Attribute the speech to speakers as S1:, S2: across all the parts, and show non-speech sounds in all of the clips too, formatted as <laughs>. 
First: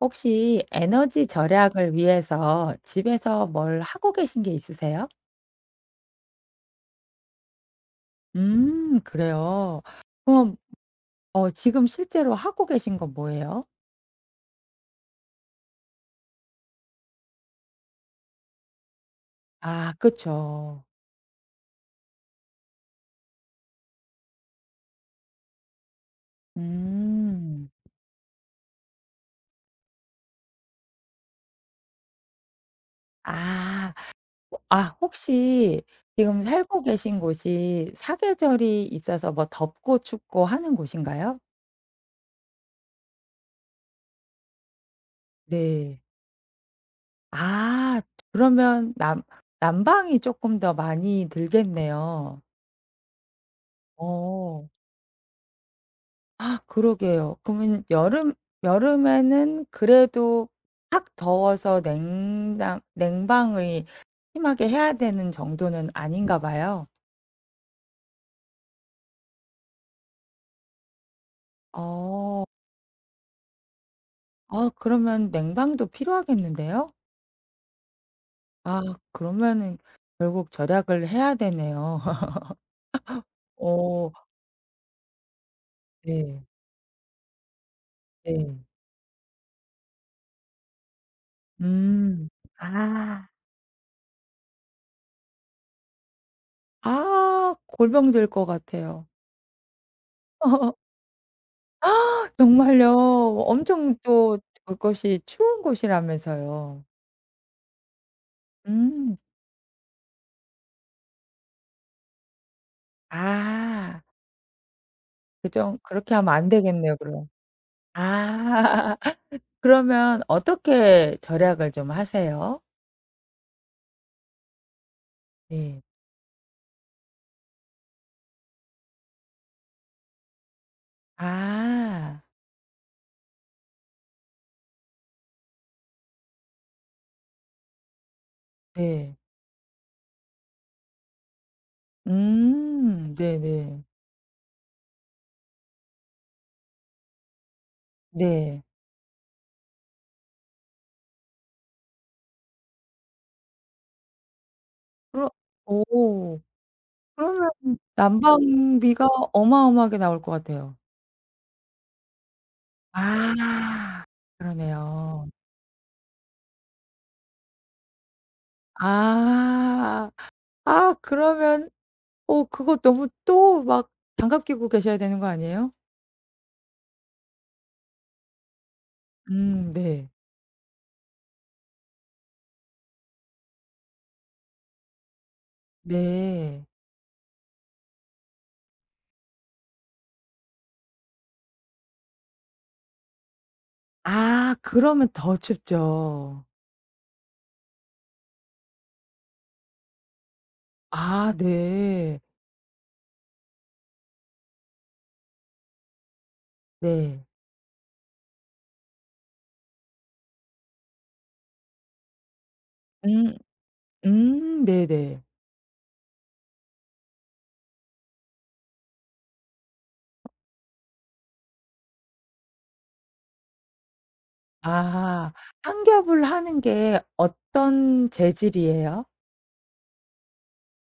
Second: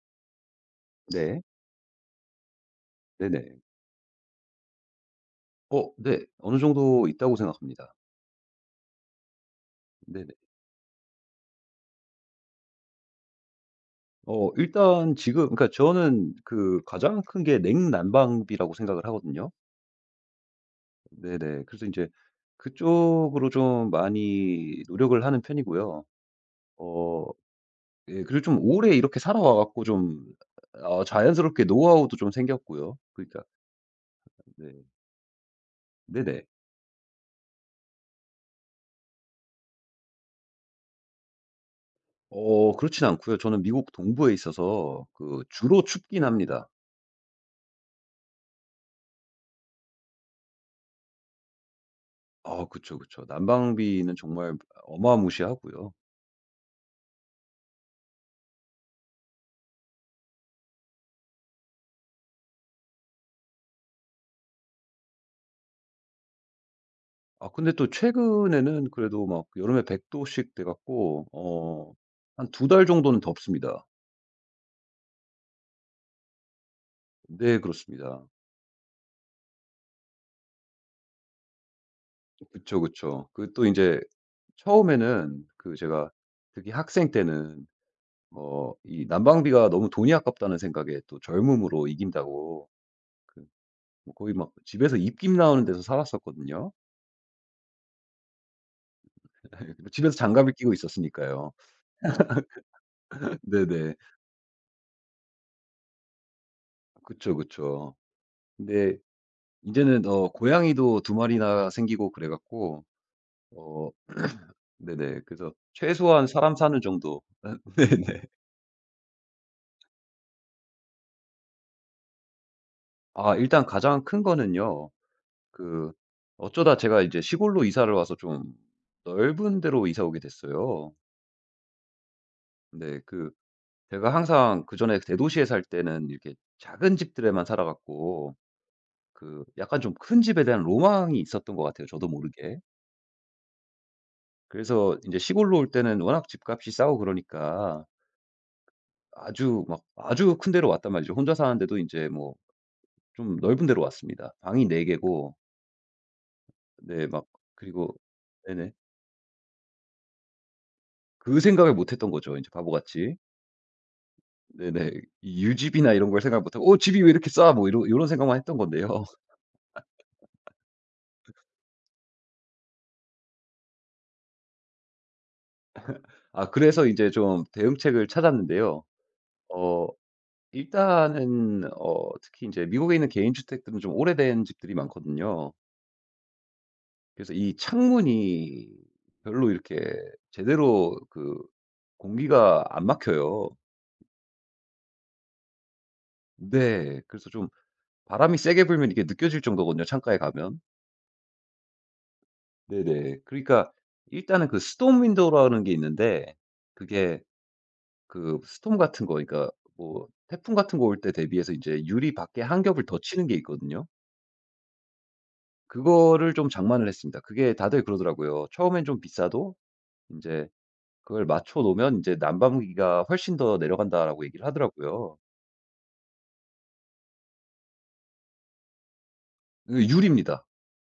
S1: 혹시 에너지
S2: 네.
S1: 절약을 위해서 집에서
S2: 네네.
S1: 뭘 하고 계신 게 있으세요?
S2: 네. 어느 정도 있다고 생각합니다.
S1: 음, 그래요.
S2: 네네.
S1: 그럼 지금 실제로 하고 계신 건 뭐예요?
S2: 일단 지금 그러니까 저는 그 가장 큰 게 냉난방비라고 생각을 하거든요.
S1: 아, 그쵸.
S2: 네네. 그래서 이제 그쪽으로 좀 많이 노력을 하는 편이고요. 어
S1: 음.
S2: 예, 그리고 좀 오래 이렇게 살아와 갖고 좀 자연스럽게 노하우도 좀 생겼고요. 그러니까.
S1: 아.
S2: 네.
S1: 아, 혹시 지금
S2: 네네.
S1: 살고 계신 곳이 사계절이 있어서 뭐 덥고 춥고 하는 곳인가요?
S2: 그렇진 않고요. 저는 미국 동부에 있어서 그 주로
S1: 네.
S2: 춥긴 합니다.
S1: 아, 그러면 난 난방이 조금 더 많이 들겠네요.
S2: 아, 그쵸, 그쵸. 난방비는 정말
S1: 어.
S2: 어마무시하고요.
S1: 그러게요. 그러면 여름에는 그래도 확 더워서 냉담 냉방을 심하게 해야 되는 정도는 아닌가 봐요.
S2: 아, 근데 또 최근에는 그래도 막 여름에 100도 도씩 돼 갖고
S1: 어.
S2: 한 두 달 정도는 덥습니다.
S1: 아, 그러면 냉방도 필요하겠는데요?
S2: 네, 그렇습니다.
S1: 아, 그러면은 결국 절약을 해야 되네요. <laughs>
S2: 그쵸, 그쵸. 그 또 이제
S1: 어,
S2: 처음에는 그 제가
S1: 네.
S2: 특히 학생 때는
S1: 네.
S2: 이 난방비가 너무 돈이 아깝다는 생각에 또 젊음으로
S1: 음.
S2: 이긴다고
S1: 아.
S2: 그뭐 거의 막 집에서 입김 나오는 데서 살았었거든요.
S1: 아 골병 들 것 같아요.
S2: <laughs> 집에서 장갑을 끼고
S1: <laughs>
S2: 있었으니까요.
S1: 정말요.
S2: <laughs> 네네.
S1: 엄청 또 그것이 추운 곳이라면서요.
S2: 그쵸, 그쵸. 근데
S1: 음.
S2: 이제는 고양이도 두 마리나 생기고 그래 갖고. 어
S1: 아.
S2: 네네.
S1: 그
S2: 그래서
S1: 좀 그렇게
S2: 최소한
S1: 하면 안
S2: 사람 사는
S1: 되겠네요
S2: 정도.
S1: 그럼.
S2: <laughs> 네네.
S1: 아. <laughs> 그러면 어떻게 절약을 좀 하세요?
S2: 아, 일단 가장 큰 거는요.
S1: 네.
S2: 그, 어쩌다 제가 이제 시골로 이사를 와서 좀 넓은 데로 이사 오게 됐어요.
S1: 아.
S2: 근데 그 제가 항상 그전에 대도시에 살 때는 이렇게 작은 집들에만 살아 갖고
S1: 네.
S2: 그 약간 좀 큰 집에 대한 로망이 있었던 것 같아요, 저도 모르게.
S1: 음. 네네.
S2: 그래서 이제 시골로 올 때는 워낙 집값이 싸고 그러니까
S1: 네.
S2: 아주 막 아주 큰 데로 왔단 말이죠. 혼자 사는데도 인제 뭐 좀 넓은 데로 왔습니다. 방이 4개
S1: 그러
S2: 개고.
S1: 오.
S2: 네 막
S1: 그러면
S2: 그리고. 네네.
S1: 난방비가 어마어마하게 나올 것 같아요.
S2: 그 생각을 못 했던 거죠 인제, 바보같이.
S1: 아.
S2: 네네.
S1: 그러네요.
S2: 이 유지비나 이런 걸 생각 못 하고 '어 집이 왜 이렇게 싸?' 뭐 이런 요런 생각만 했던 건데요. <laughs>
S1: 아. 아 그러면 그거 너무 또 막 장갑 끼고 계셔야 되는 거 아니에요?
S2: 아, 그래서 이제 좀 대응책을 찾았는데요.
S1: 음,
S2: 어
S1: 네.
S2: 일단은 특히 인제 미국에 있는 개인 주택들은 좀 오래된 집들이 많거든요.
S1: 네.
S2: 그래서 이 창문이 별로 이렇게 제대로 그 공기가 안 막혀요.
S1: 아, 그러면 더 춥죠.
S2: 네. 그래서 좀 바람이 세게 불면 이게 느껴질 정도거든요, 창가에 가면.
S1: 아, 네.
S2: 네네. 그러니까 일단은 그 스톰 윈도우라는 게 있는데, 그게,
S1: 네.
S2: 그 스톰 같은 거 그러니까 뭐 태풍 같은 거 올 때 대비해서 이제 유리 밖에 한 겹을 더 치는 게
S1: 음.
S2: 있거든요.
S1: 음, 네네.
S2: 그거를 좀 장만을 했습니다. 그게 다들 그러더라고요. 처음엔 좀 비싸도 이제 그걸 맞춰 놓으면 이제 난방비가 훨씬 더 내려간다라고 얘기를 하더라고요.
S1: 아, 한겹을 하는 게 어떤 재질이에요?
S2: 그 유리입니다.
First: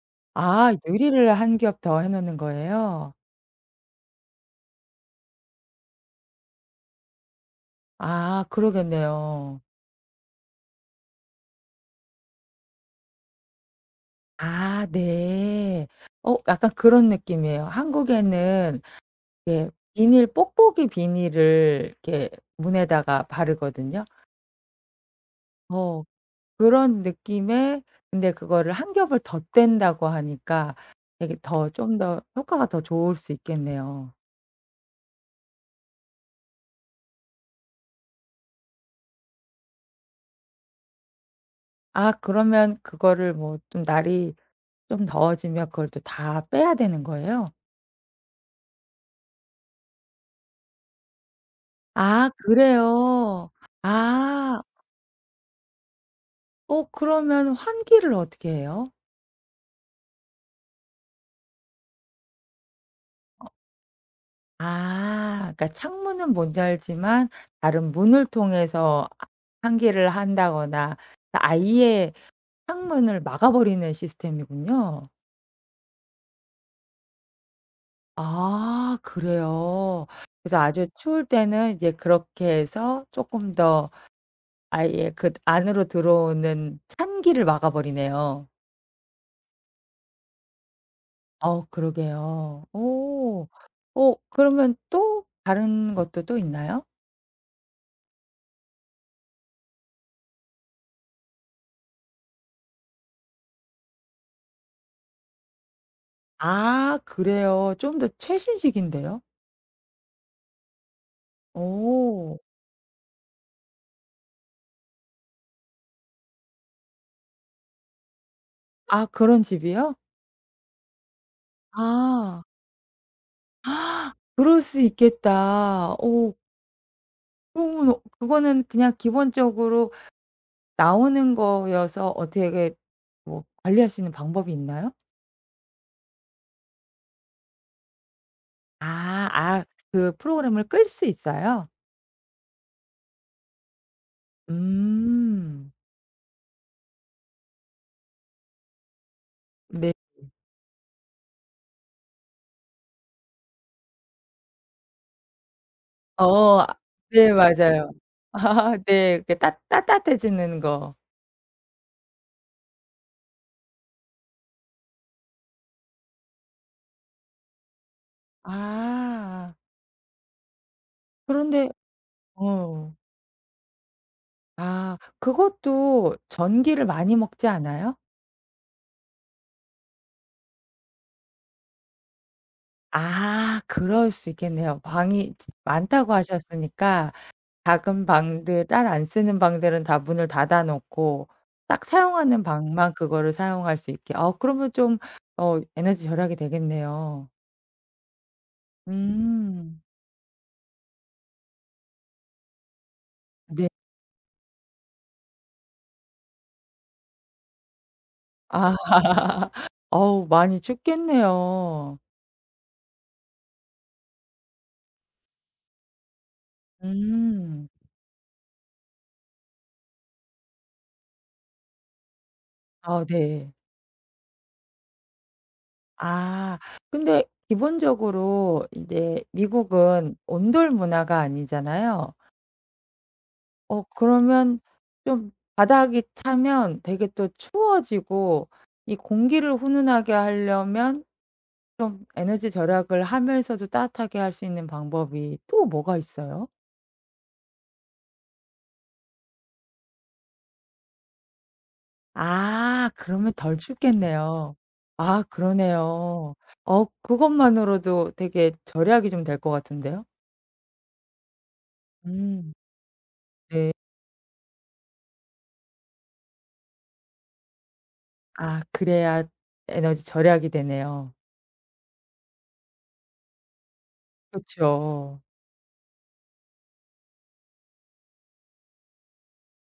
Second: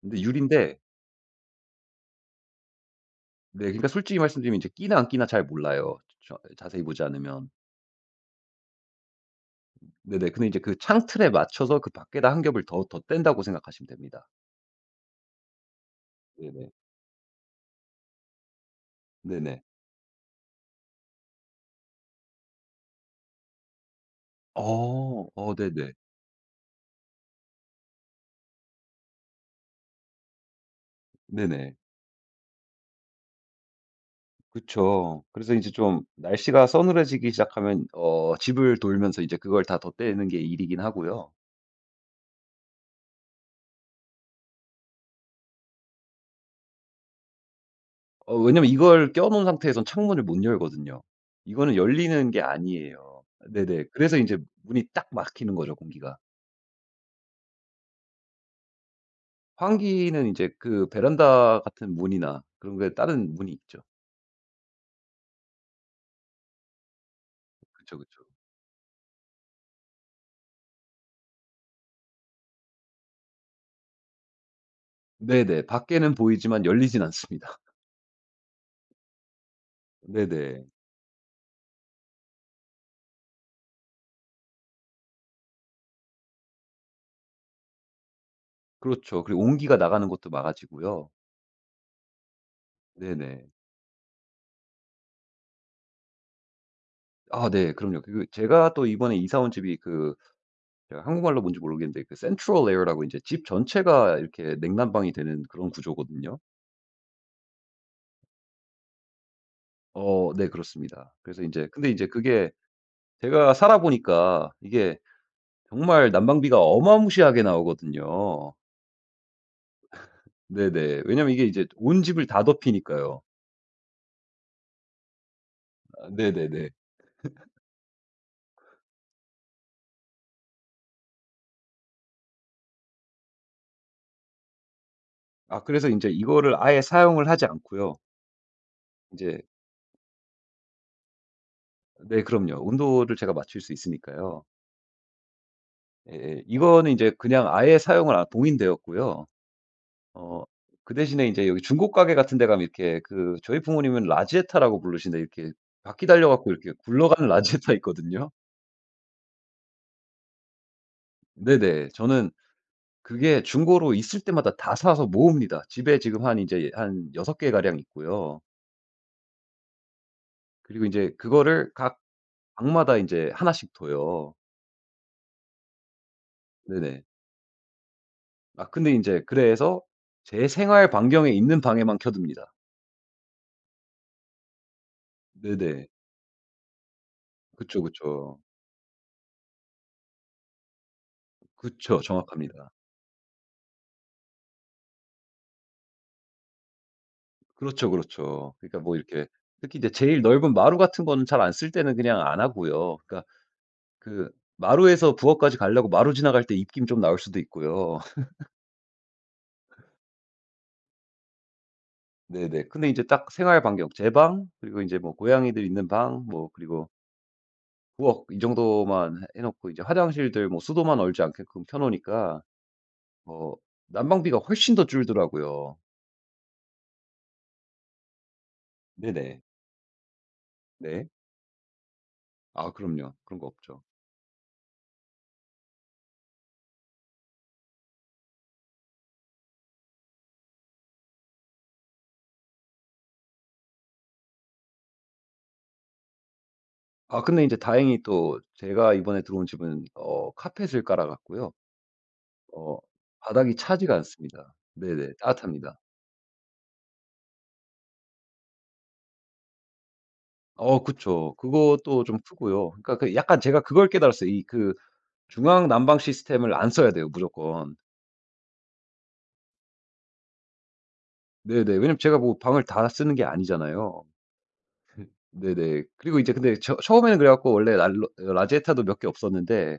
S2: 근데
S1: 아,
S2: 유리인데
S1: 유리를 한 겹 더 해 놓는 거예요?
S2: 네, 그러니까 솔직히 말씀드리면 이제 끼나 안 끼나 잘 몰라요. 저 자세히 보지 않으면.
S1: 아, 그러겠네요.
S2: 네네. 근데 이제 그 창틀에 맞춰서 그 밖에다 한 겹을 더 덧댄다고 생각하시면 됩니다.
S1: 아, 네. 어,
S2: 네네.
S1: 약간 그런 느낌이에요. 한국에는
S2: 네네.
S1: 이렇게 비닐, 뽁뽁이 비닐을 이렇게 문에다가 바르거든요.
S2: 어. 어, 네네.
S1: 어, 그런 느낌에 근데 그거를 한 겹을 덧댄다고 하니까 되게 더
S2: 네네.
S1: 좀 더 효과가 더 좋을 수 있겠네요.
S2: 그쵸. 그래서 인제 좀 날씨가 서늘해지기 시작하면 집을 돌면서 이제 그걸 다 덧대는 게 일이긴 하고요.
S1: 아, 그러면 그거를 뭐 좀 날이 좀 더워지면 그걸 또 다 빼야 되는 거예요?
S2: 왜냐면 이걸 껴 놓은 상태에선 창문을 못 열거든요. 이거는 열리는
S1: 아,
S2: 게 아니에요.
S1: 그래요?
S2: 네네. 그래서 인제
S1: 아.
S2: 문이 딱 막히는 거죠, 공기가.
S1: 어, 그러면 환기를 어떻게 해요?
S2: 환기는 인제 그 베란다 같은 문이나 그런 거에 다른 문이 있죠.
S1: 아, 그러니까 창문은 못 열지만 다른
S2: 그쵸, 그쵸.
S1: 문을 통해서 아, 환기를 한다거나 아예 창문을 막아 버리는 시스템이군요.
S2: 네네. 밖에는 보이지만 열리진 않습니다.
S1: 아,
S2: <laughs>
S1: 그래요? 그래서
S2: 네네.
S1: 아주 추울 때는 이제 그렇게 해서 조금 더 아예 그 안으로 들어오는 찬기를 막아 버리네요.
S2: 그렇죠. 그리고 온기가 나가는 것도 막아지고요.
S1: 어, 그러게요.
S2: 네네.
S1: 오. 어, 그러면 또 다른 것도 또 있나요?
S2: 아, 네. 그럼요. 그, 제가 또 이번에 이사 온 집이, 그 제가 한국말로 뭔지 모르겠는데 그 센트럴 에어라고 인제 집 전체가 이렇게 냉난방이 되는 그런 구조거든요.
S1: 아, 그래요. 좀 더 최신식인데요?
S2: 네, 그렇습니다. 그래서 이제 근데 이제
S1: 오.
S2: 그게 제가 살아 보니까 이게 정말 난방비가 어마무시하게 나오거든요.
S1: 아, 그런 집이요?
S2: 네네. 왜냐면 이게 이제 온 집을
S1: 아.
S2: 다 덮이니까요.
S1: 아, 그럴 수 있겠다.
S2: 아,
S1: 오
S2: 네네네.
S1: 그 그거는 그냥 기본적으로 나오는 거여서 어떻게 뭐 관리할 수 있는 방법이 있나요?
S2: 아, 그래서 이제 이거를 아예 사용을 하지 않고요. 이
S1: 아.
S2: 제
S1: 아. 그 프로그램을 끌 수 있어요?
S2: 네, 그럼요. 온도를 제가 맞출 수 있으니까요.
S1: 음.
S2: 예예. 이거는 이제 그냥 아예 사용을 안 동인되었고요.
S1: 네.
S2: 어 그 대신에 이제 여기 중고 가게 같은 데 가면 이렇게, 그 저희 부모님은 라지에타라고 부르시는데 이렇게 바퀴 달려 갖고
S1: 어. 아,
S2: 이렇게 굴러가는 <laughs>
S1: 네,
S2: 라지에타
S1: 맞아요.
S2: 있거든요.
S1: <laughs> 아, 네. 이렇게 따 따뜻해지는 거.
S2: 네네. 저는 그게 중고로 있을 때마다 다 사서 모읍니다. 집에 지금 한 이제한 6개 개 가량 있고요.
S1: 아.
S2: 그리고 인제
S1: 그런데
S2: 그거를 각
S1: 어.
S2: 방마다 인제 하나씩 둬요.
S1: 아, 그것도 전기를
S2: 네네.
S1: 많이 먹지 않아요?
S2: 아, 근데 인제 그래서 제 생활 반경에 있는 방에만 켜둡니다.
S1: 아, 그럴 수 있겠네요. 방이
S2: 네네.
S1: 많다고 하셨으니까.
S2: 그쵸,
S1: 작은
S2: 그쵸.
S1: 방들 딸 안 쓰는 방들은 다 문을 닫아 놓고 딱
S2: 그쵸.
S1: 사용하는
S2: 정확합니다.
S1: 방만 그거를 사용할 수 있게. 아, 그러면 좀 에너지 절약이 되겠네요.
S2: 그렇죠, 그렇죠. 그러니까 뭐 이렇게 특히
S1: 음.
S2: 이제 제일 넓은 마루 같은 거는 잘 안 쓸 때는 그냥 안 하고요. 그러니까
S1: 네.
S2: 그 마루에서 부엌까지 가려고 마루 지나갈 때 입김 좀 나올 수도 있고요.
S1: 아. <laughs> 어우, 많이 춥겠네요.
S2: 네네. 근데 이제 딱 생활 반경 제 방, 그리고 이제 뭐 고양이들 있는 방, 뭐 그리고
S1: 음.
S2: 부엌 이 정도만 해 놓고 이제 화장실들 뭐 수도만 얼지 않게끔 켜 놓으니까
S1: 아, 네.
S2: 어 난방비가 훨씬 더 줄더라고요.
S1: 아, 근데 기본적으로 인제
S2: 네네.
S1: 미국은 온돌
S2: 네.
S1: 문화가 아니잖아요.
S2: 아, 그럼요. 그런 거 없죠.
S1: 어, 그러면 좀 바닥이 차면 되게 또 추워지고 이 공기를 훈훈하게 하려면 좀 에너지 절약을 하면서도 따뜻하게 할 수 있는 방법이 또 뭐가 있어요?
S2: 아, 근데 인제 다행히 또 제가 이번에 들어온 집은 카펫을 깔아 갖고요. 어
S1: 아, 그러면
S2: 바닥이
S1: 덜
S2: 차지가 않습니다.
S1: 춥겠네요.
S2: 네네.
S1: 아,
S2: 따뜻합니다.
S1: 그러네요. 어, 그것만으로도 되게 절약이 좀 될 것 같은데요.
S2: 그쵸. 그것도 좀
S1: 음,
S2: 크고요. 그러니까 그 약간 제가
S1: 네.
S2: 그걸 깨달았어요. 이그 중앙 난방 시스템을 안 써야 돼요, 무조건.
S1: 아, 그래야 에너지 절약이 되네요.
S2: 네네. 왜냐면 제가 뭐 방을 다 쓰는 게 아니잖아요.
S1: 그죠.
S2: 네네. 그리고 이제 근데 처 처음에는 그래 갖고 원래 난로 라제타도 몇 개 없었는데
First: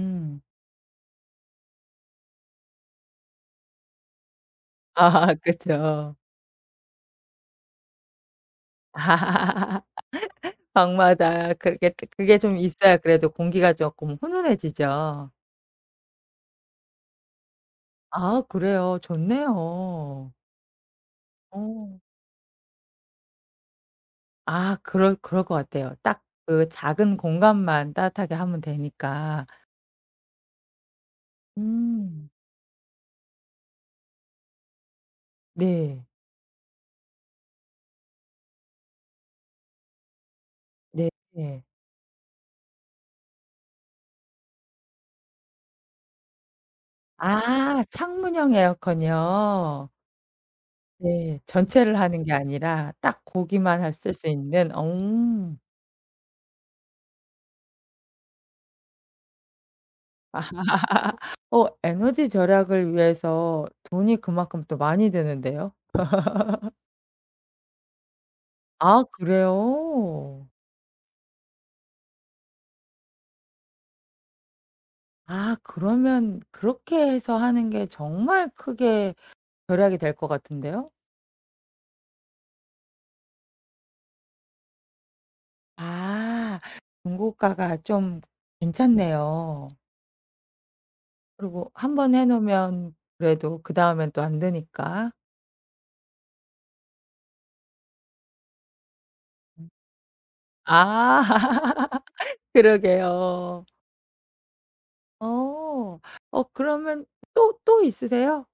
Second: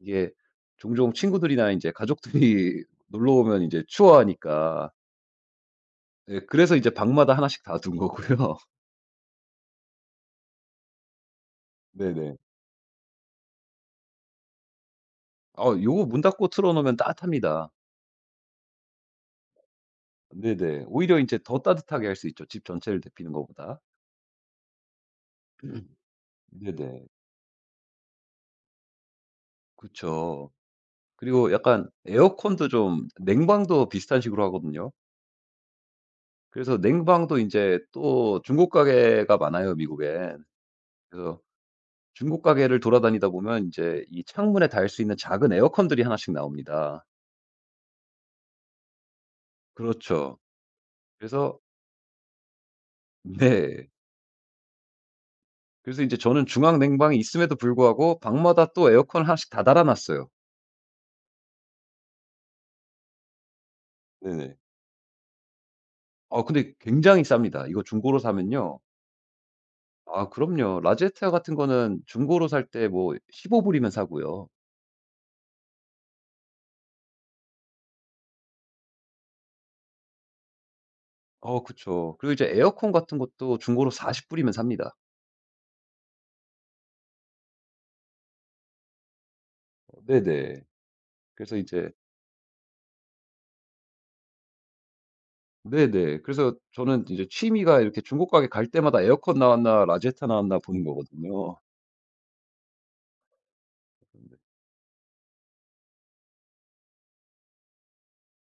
S2: 이게 종종 친구들이나 인제 가족들이 <laughs> 놀러 오면 인제 추워하니까,
S1: 아. <laughs> 그렇죠.
S2: 예, 그래서 이제 방마다 하나씩 다 둔 거고요.
S1: <laughs> 방마다 그렇게
S2: <laughs>
S1: 뜨
S2: 네네.
S1: 그게 좀 있어야 그래도 공기가 쪼끔 훈훈해지죠.
S2: 아, 요거 문 닫고 틀어 놓으면 따뜻합니다.
S1: 아, 그래요. 좋네요.
S2: 네네. 오히려 인제 더
S1: 어.
S2: 따뜻하게 할 수 있죠, 집 전체를 데피는 것보다.
S1: 아, 그럴 것 같아요. 딱 그
S2: 네네.
S1: 작은 공간만 따뜻하게 하면 되니까.
S2: 그쵸. 그리고 약간
S1: 음.
S2: 에어컨도 좀 냉방도 비슷한 식으로 하거든요.
S1: 네.
S2: 그래서 냉방도 인제 또 중국 가게가 많아요, 미국엔.
S1: 네,
S2: 그래서
S1: 네.
S2: 중국 가게를 돌아다니다 보면 인제 이 창문에 달 수 있는 작은 에어컨들이 하나씩 나옵니다.
S1: 아, 창문형 에어컨이요.
S2: 그렇죠.
S1: 네.
S2: 그래서.
S1: 전체를 하는 게 아니라 딱 고기만
S2: 네.
S1: 할 쓸 수 있는. 어.
S2: 그래서 인제 저는 중앙 냉방이 있음에도 불구하고 방마다 또 에어컨 하나씩 다 달아 놨어요.
S1: 아. 어, 에너지 절약을 위해서 돈이
S2: 네네.
S1: 그만큼 또 많이 드는데요.
S2: 아, 근데 굉장히 쌉니다. 이거 중고로 사면요.
S1: 아,
S2: 아,
S1: 그래요?
S2: 그럼요. 라제트 같은 거는 중고로 살 때 뭐 15불 불이면 사고요.
S1: 아, 그러면 그렇게 해서 하는 게 정말 크게 절약이 될 것 같은데요?
S2: 그쵸. 그리고 이제 에어컨 같은 것도 중고로 40불 불이면 삽니다.
S1: 아, 중고가가 좀 괜찮네요.
S2: 네네. 그래서
S1: 그리고
S2: 이제.
S1: 한 번 해 놓으면 그래도 그다음엔 또 안 되니까.
S2: 네네. 그래서 저는 이제 취미가 이렇게 중고 가게 갈 때마다 에어컨
S1: 음.
S2: 나왔나 라제타 나왔나 보는
S1: 아.
S2: 거거든요.
S1: <laughs> 그러게요. 어. 어, 그러면 또 또 있으세요?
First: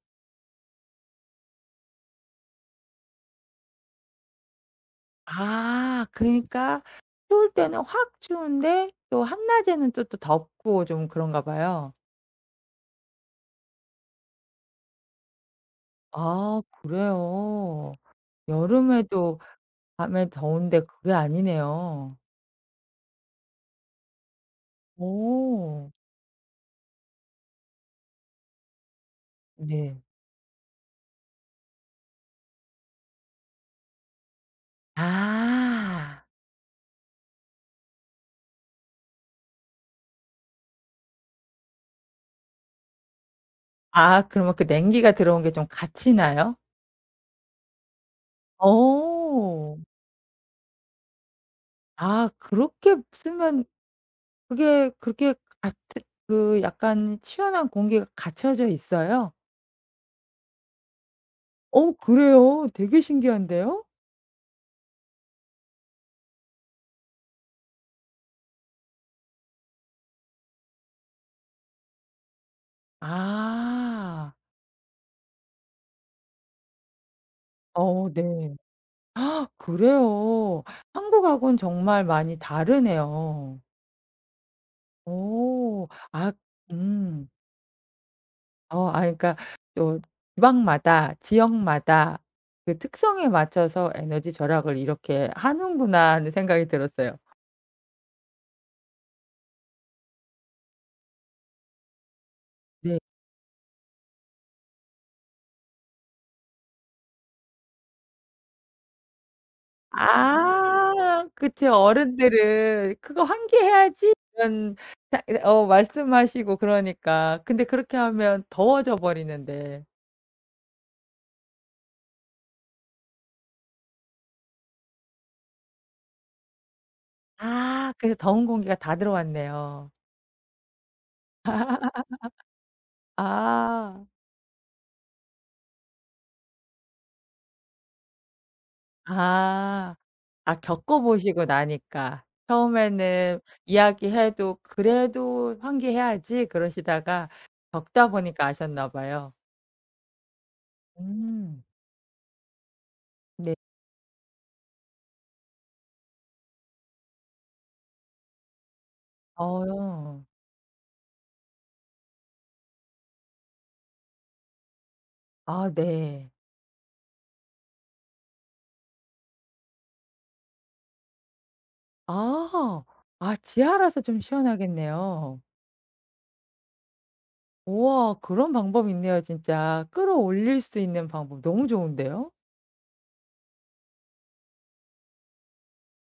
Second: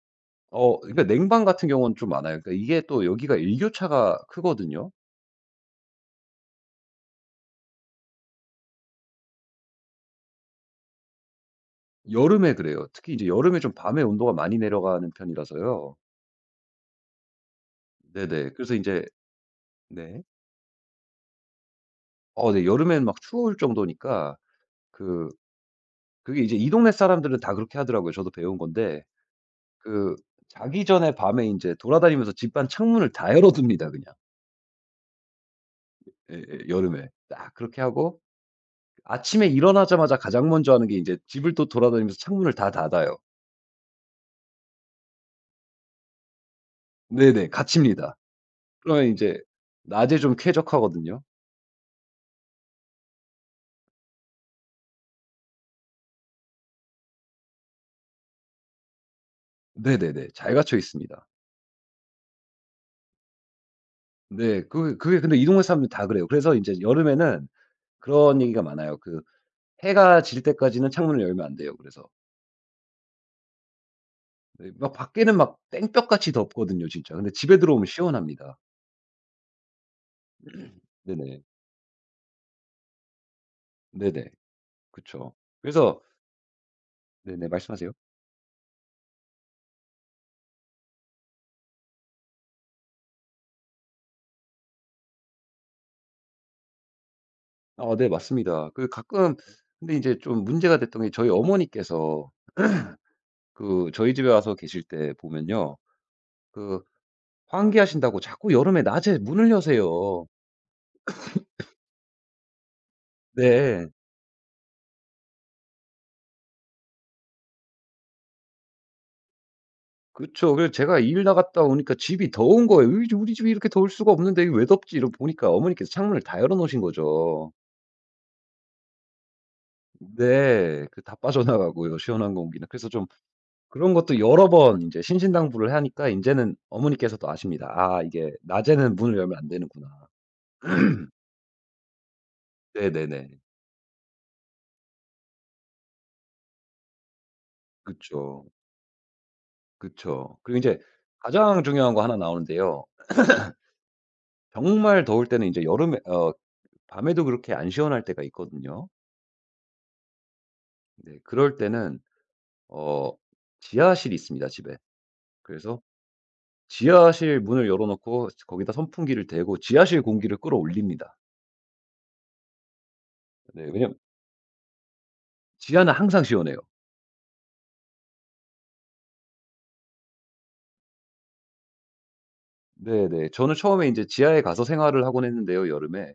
S2: 그러니까 냉방 같은 경우는 좀 많아요. 그러니까 이게 또 여기가 일교차가 크거든요.
S1: 아, 그니까 러 추울 때는 확 추운데 또 한낮에는 또 또 덥고 좀 그런가 봐요.
S2: 여름에 그래요. 특히 이제 여름에 좀 밤에 온도가 많이 내려가는 편이라서요.
S1: 아, 그래요?
S2: 네네. 그래서 이제.
S1: 여름에도
S2: 네.
S1: 밤에 더운데 그게 아니네요.
S2: 네. 여름엔 막 추울 정도니까. 그
S1: 오,
S2: 그게 이제 이 동네 사람들은 다 그렇게 하더라고요, 저도 배운 건데.
S1: 네.
S2: 그, 자기 전에 밤에 인제 돌아다니면서 집안 창문을 다 열어둡니다 그냥.
S1: 아.
S2: 예예. 여름에. 딱 그렇게 하고 아침에 일어나자마자 가장 먼저 하는 게 인제 집을 또 돌아다니면서 창문을 다 닫아요.
S1: 아, 그러면 그 냉기가 들어온 게 좀 갇히나요?
S2: 네네. 갇힙니다. 그러면 인제
S1: 어.
S2: 낮에 좀 쾌적하거든요.
S1: 아, 그렇게 쓰면 그게 그렇게 같은 그 약간 시원한 공기가 갇혀져 있어요?
S2: 네네네. 잘 갇혀 있습니다.
S1: 어, 그래요? 되게 신기한데요?
S2: 네. 그게 근데 이 동네 사람들 다 그래요. 그래서 인제 여름에는 그런 얘기가 많아요. 그, 해가 질 때까지는 창문을 열면 안 돼요, 그래서.
S1: 아.
S2: 네. 막 밖에는 막 땡볕같이 덥거든요, 진짜. 근데 집에 들어오면
S1: 어, 네.
S2: 시원합니다.
S1: 아, 그래요.
S2: 네네.
S1: 한국하고는 정말 많이 다르네요.
S2: 네네. 그쵸.
S1: 오,
S2: 그래서.
S1: 아. 음.
S2: 네네, 말씀하세요.
S1: 어, 아, 그러니까 또 지방마다 지역마다 그 특성에 맞춰서 에너지 절약을 이렇게 하는구나 하는 생각이 들었어요.
S2: 아, 네, 맞습니다. 그 가끔 근데 인제 좀 문제가 됐던 게 저희 어머니께서
S1: 네.
S2: 그 저희 집에 와서 계실 때 보면요. 그, 환기하신다고 자꾸 여름에 낮에 문을 여세요.
S1: 아, 그치, 어른들은 "그거
S2: 네.
S1: 환기해야지." 이런 자 어 말씀하시고 그러니까. 근데 그렇게 하면 더워져 버리는데.
S2: 그쵸. 그래서 제가 일 나갔다 오니까 집이 더운 거예요. "우리 집이 이렇게 더울 수가 없는데 이게 왜 덥지?" 이러고 보니까 어머니께서 창문을 다 열어 놓으신 거죠.
S1: 아, 그래서 더운 공기가 다 들어왔네요.
S2: 네. 그 다 빠져나가고요, 시원한 공기는. 그래서 좀 그런
S1: 아.
S2: 것도 여러 번 이제 신신당부를 하니까 인제는 어머니께서도 아십니다. '아 이게 낮에는 문을 열면 안 되는구나.'
S1: 아. 아, 겪어보시고 나니까.
S2: 네네네.
S1: 처음에는 이야기해도 '그래도 환기해야지.' 그러시다가 겪다
S2: 그쵸.
S1: 보니까 아셨나 봐요.
S2: 그쵸. 그리고 인제 가장
S1: 음.
S2: 중요한 거 하나 나오는데요.
S1: 네.
S2: 정말 더울 때는 인제 여름에 밤에도 그렇게 안 시원할 때가 있거든요.
S1: 어.
S2: 네, 그럴 때는 어 지하실이 있습니다, 집에.
S1: 아,
S2: 그래서
S1: 네.
S2: 지하실 문을 열어 놓고 거기다 선풍기를 대고 지하실 공기를 끌어올립니다.
S1: 아. 아,
S2: 네, 왜냐면
S1: 지하라서 좀 시원하겠네요.
S2: 지하는 항상 시원해요.
S1: 우와, 그런 방법이 있네요, 진짜. 끌어올릴 수 있는 방법 너무 좋은데요?
S2: 네네. 저는 처음에 인제 지하에 가서 생활을 하곤 했는데요, 여름에.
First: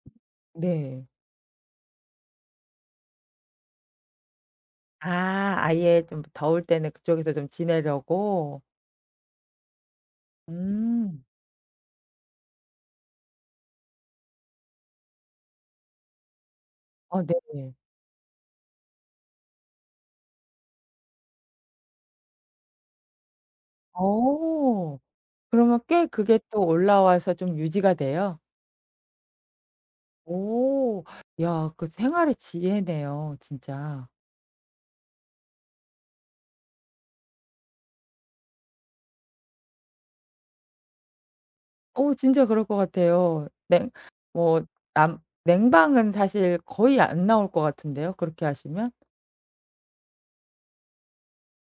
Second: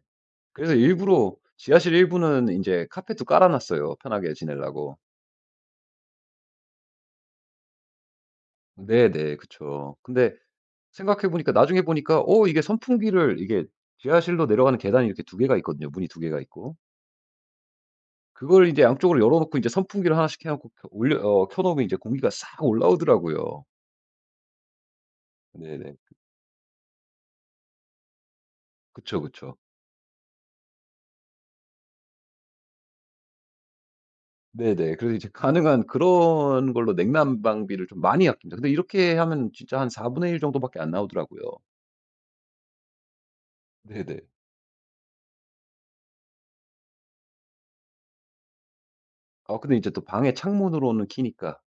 S2: 그래서
S1: 네.
S2: 일부러 지하실 일부는 인제 카펫도 깔아 놨어요, 편하게 지내려고.
S1: 아, 아예 좀 더울 때는 그쪽에서 좀 지내려고.
S2: 네네. 그쵸. 근데
S1: 음.
S2: 생각해 보니까 나중에 보니까 이게 선풍기를 이게 지하실로 내려가는 계단이 이렇게 두 개가 있거든요, 문이 두 개가 있고.
S1: 어, 네.
S2: 그걸 이제 양쪽으로 열어 놓고 이제 선풍기를 하나씩 해 놓고 켜 올려 어 켜 놓으면 이제 공기가 싹 올라오더라고요.
S1: 어. 그러면
S2: 네네.
S1: 꽤 그게 또 올라와서 좀 유지가 돼요?
S2: 그쵸, 그쵸.
S1: 오. 야, 그 생활의 지혜네요, 진짜.
S2: 네네. 그래서 이제 가능한 그런 걸로 냉난 방비를 좀 많이 아낍니다. 근데 이렇게 하면 진짜 한 4분의 1 정도밖에 안 나오더라고요.
S1: 어, 진짜 그럴 것 같아요. 냉
S2: 네네.
S1: 뭐 남 냉방은 사실 거의 안 나올 것 같은데요 그렇게 하시면?
S2: 아, 근데 이제 또 방에 창문으로는 키니까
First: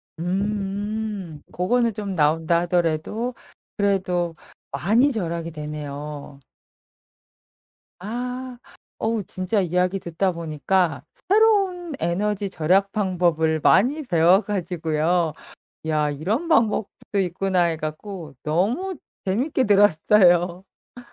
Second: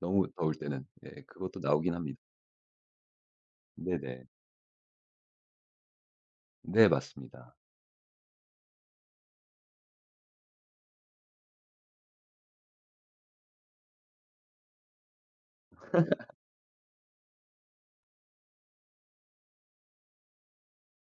S2: 너무 더울 때는, 예,
S1: 음.
S2: 그것도
S1: 고거는
S2: 나오긴
S1: 좀
S2: 합니다.
S1: 나온다 하더라도
S2: 네네.
S1: 그래도 많이 절약이 되네요.
S2: 네, 맞습니다.
S1: 아. 어우, 진짜 이야기 듣다 보니까 새로운 에너지 절약 방법을 많이 배워 가지고요. 야, 이런 방법도 있구나 해 갖고 너무 재밌게 들었어요.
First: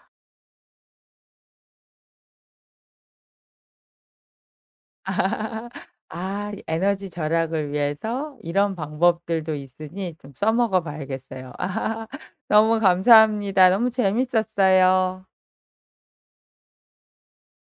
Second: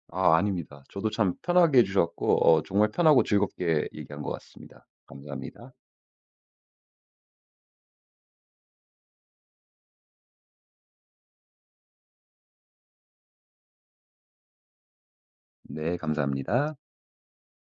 S2: 아, 아닙니다. 저도 참 편하게 해 주셨고 정말 편하고 즐겁게 얘기한 것 같습니다. 감사합니다.
S1: <laughs> 아, 에너지 절약을 위해서 이런 방법들도 있으니 좀 써먹어 봐야겠어요. <laughs> 너무 감사합니다. 너무 재밌었어요.
S2: 네, 감사합니다.